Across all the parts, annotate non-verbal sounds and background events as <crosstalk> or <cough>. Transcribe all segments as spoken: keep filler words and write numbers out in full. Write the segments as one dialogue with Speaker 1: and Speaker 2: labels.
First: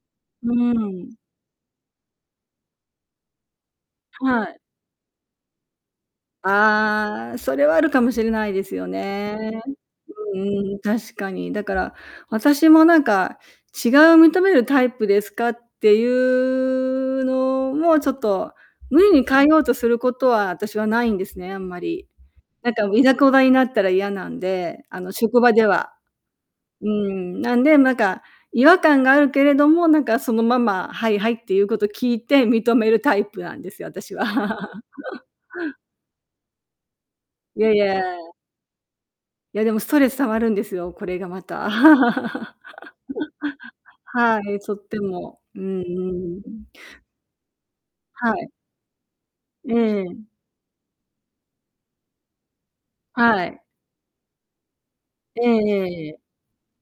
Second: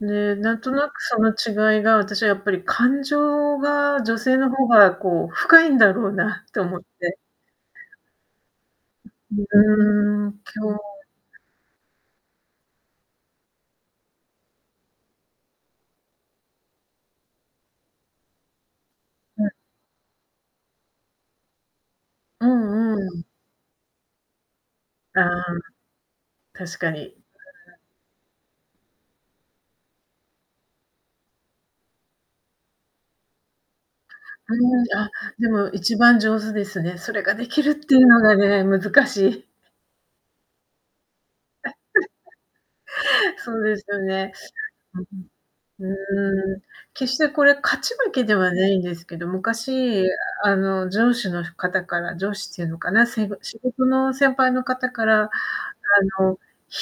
Speaker 1: で、
Speaker 2: う
Speaker 1: な
Speaker 2: ー
Speaker 1: んとなくそ
Speaker 2: ん。
Speaker 1: の違いが、私はやっぱり、感情が、女性
Speaker 2: は
Speaker 1: の
Speaker 2: い。
Speaker 1: 方が、こう、深いんだろうなって思って。
Speaker 2: ああ、それはある
Speaker 1: <unintelligible>
Speaker 2: かもしれないですよね。
Speaker 1: ううー
Speaker 2: うん、
Speaker 1: ん、
Speaker 2: う
Speaker 1: 今
Speaker 2: ーん、
Speaker 1: 日
Speaker 2: 確かに。だから、私もなんか、違いを認めるタイプですかってゆうのも、ちょっと無理に変え
Speaker 1: はい。
Speaker 2: ようとすることは、あたしはないんですね、あんまり。
Speaker 1: う
Speaker 2: なんか、う
Speaker 1: んう
Speaker 2: ぃざ
Speaker 1: ん。
Speaker 2: こざになったら嫌なんで、あの、
Speaker 1: あ
Speaker 2: 職
Speaker 1: あ。
Speaker 2: 場では。
Speaker 1: 確
Speaker 2: うー
Speaker 1: かに。
Speaker 2: ん。なんで、
Speaker 1: <unintelligible>
Speaker 2: なんか違和感があるけれども、なんかそのまま、はいはい、って言うこと聞いて認めるタイプなんですよ、あたしは。
Speaker 1: うん、あ、でも
Speaker 2: <laughs>
Speaker 1: いちばん上手ですね。それがで
Speaker 2: い
Speaker 1: き
Speaker 2: や
Speaker 1: るっ
Speaker 2: い
Speaker 1: て
Speaker 2: や
Speaker 1: いうの
Speaker 2: あ。
Speaker 1: がね、難しい。
Speaker 2: いや、でも、ストレス溜まるんですよ、これがま
Speaker 1: や、すん、だ。
Speaker 2: た。<laughs>
Speaker 1: <chuckles> そうですよね。
Speaker 2: はい、とって
Speaker 1: うん
Speaker 2: も、うんう
Speaker 1: うん。
Speaker 2: ん。
Speaker 1: うーん、決してこれ勝ち負けで
Speaker 2: はい。
Speaker 1: はないんですけど、
Speaker 2: え
Speaker 1: 昔、
Speaker 2: え。
Speaker 1: あの、上司の方から上司っていうのかな、せんぱ
Speaker 2: は
Speaker 1: 仕
Speaker 2: い。
Speaker 1: 事の先輩の方から、
Speaker 2: ええええええ。
Speaker 1: あの、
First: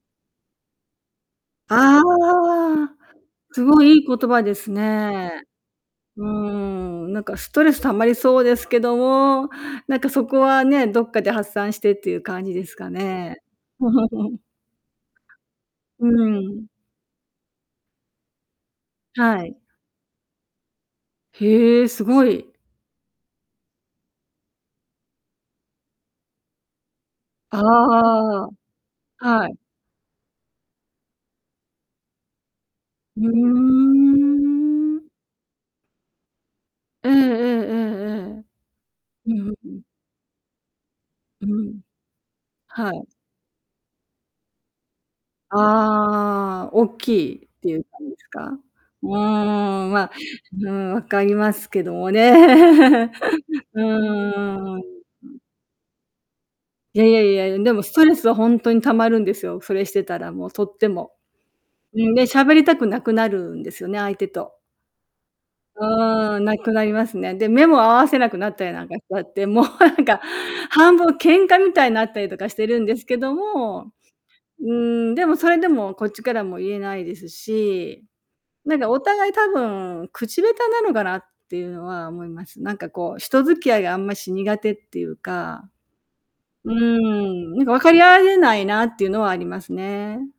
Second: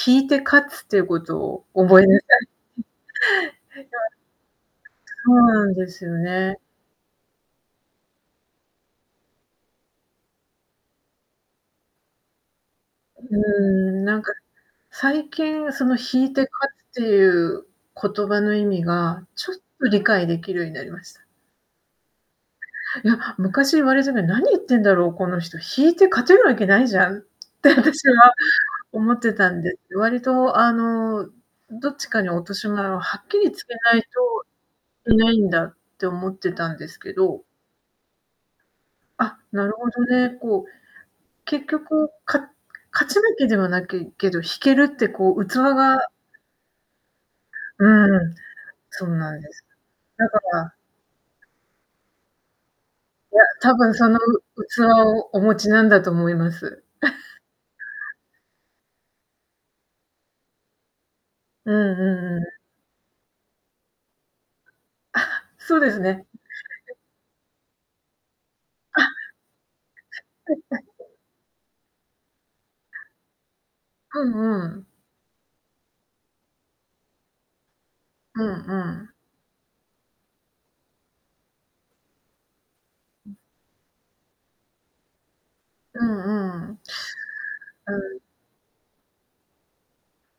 Speaker 1: 引いて勝つっていうことを
Speaker 2: あああ
Speaker 1: 覚えなさいん。なん
Speaker 2: あああ。すごい、いい言葉です
Speaker 1: か <unintelligible> そ
Speaker 2: ね。
Speaker 1: うなんですよ
Speaker 2: うー
Speaker 1: ね。
Speaker 2: ん、なんかストレス溜まりそうですけども、なんかそこはね、どっかで発散してっていう感じすか
Speaker 1: く
Speaker 2: ね。
Speaker 1: うーん、なんか、
Speaker 2: <chuckles>
Speaker 1: 最近、その、
Speaker 2: う
Speaker 1: 引いて勝
Speaker 2: ーん。
Speaker 1: つってゆう言葉の意味が、
Speaker 2: は
Speaker 1: ちょっ
Speaker 2: い。
Speaker 1: と理解できるようになりました。
Speaker 2: へえ、すごい。
Speaker 1: いや、昔言われたときに、なに言ってんだろうこの人、引いて勝てるわけないじゃんっ
Speaker 2: あ
Speaker 1: て私は
Speaker 2: ああ
Speaker 1: 思っ
Speaker 2: あ。
Speaker 1: て
Speaker 2: は
Speaker 1: た
Speaker 2: い
Speaker 1: んです。割と、あの、どっちかに落とし前をは
Speaker 2: ふ
Speaker 1: っ
Speaker 2: う
Speaker 1: きりつけないと
Speaker 2: ん。
Speaker 1: いけないんだって思ってたんです
Speaker 2: ええ
Speaker 1: け
Speaker 2: え
Speaker 1: ど
Speaker 2: えええええ。う
Speaker 1: あ、
Speaker 2: ん、う、
Speaker 1: な
Speaker 2: ふ
Speaker 1: る
Speaker 2: ん。
Speaker 1: ほどね、こう、
Speaker 2: う
Speaker 1: 結
Speaker 2: ん。
Speaker 1: 局、か
Speaker 2: はい。
Speaker 1: 勝ち負けではなきけど、引けるって、こう、器が
Speaker 2: ああ、おっきいってゆう
Speaker 1: う
Speaker 2: 感じす
Speaker 1: ん、
Speaker 2: か。
Speaker 1: そう
Speaker 2: う
Speaker 1: なんです。
Speaker 2: ーん、ま、
Speaker 1: だか
Speaker 2: ふー
Speaker 1: ら
Speaker 2: ん、わかりますけどもね。
Speaker 1: いや、
Speaker 2: <chuckles>
Speaker 1: 多
Speaker 2: う
Speaker 1: 分その、う
Speaker 2: ーん。う
Speaker 1: 器
Speaker 2: ん。
Speaker 1: をお持ちなんだと思います。
Speaker 2: いやいやい
Speaker 1: <chuckles>
Speaker 2: やいや、うん、でもストレスはほんとに溜まるんですよ、それしてたら、もう、とっても。
Speaker 1: うんう
Speaker 2: う
Speaker 1: ん
Speaker 2: ん、で、
Speaker 1: うんう
Speaker 2: 喋
Speaker 1: ん。
Speaker 2: りたくなくなるんですよね、相手と。
Speaker 1: あは、そうですね。
Speaker 2: ああ、無くなり
Speaker 1: <unintelligible>
Speaker 2: ますね。で、目も合わせなくなったりなんかしちゃ
Speaker 1: あ。
Speaker 2: って、もうなんか、半分
Speaker 1: <chuckles>
Speaker 2: 喧嘩みたいになったりとかしてるんですけども、
Speaker 1: うん
Speaker 2: う
Speaker 1: う
Speaker 2: ー
Speaker 1: ん。
Speaker 2: ん、でも、それでもこっちからも言えないですし、
Speaker 1: うん
Speaker 2: な
Speaker 1: う
Speaker 2: んか、お
Speaker 1: ん。
Speaker 2: 互い、多分、口下手なのかなってゆうのは思います。なんか、こう、
Speaker 1: ん。
Speaker 2: 人付き合いが、あんまし苦手ってゆうか
Speaker 1: うん
Speaker 2: う
Speaker 1: う
Speaker 2: ー
Speaker 1: ん。
Speaker 2: ん、なんか分か
Speaker 1: う
Speaker 2: り合
Speaker 1: ん。
Speaker 2: えないなってゆうのはありますね。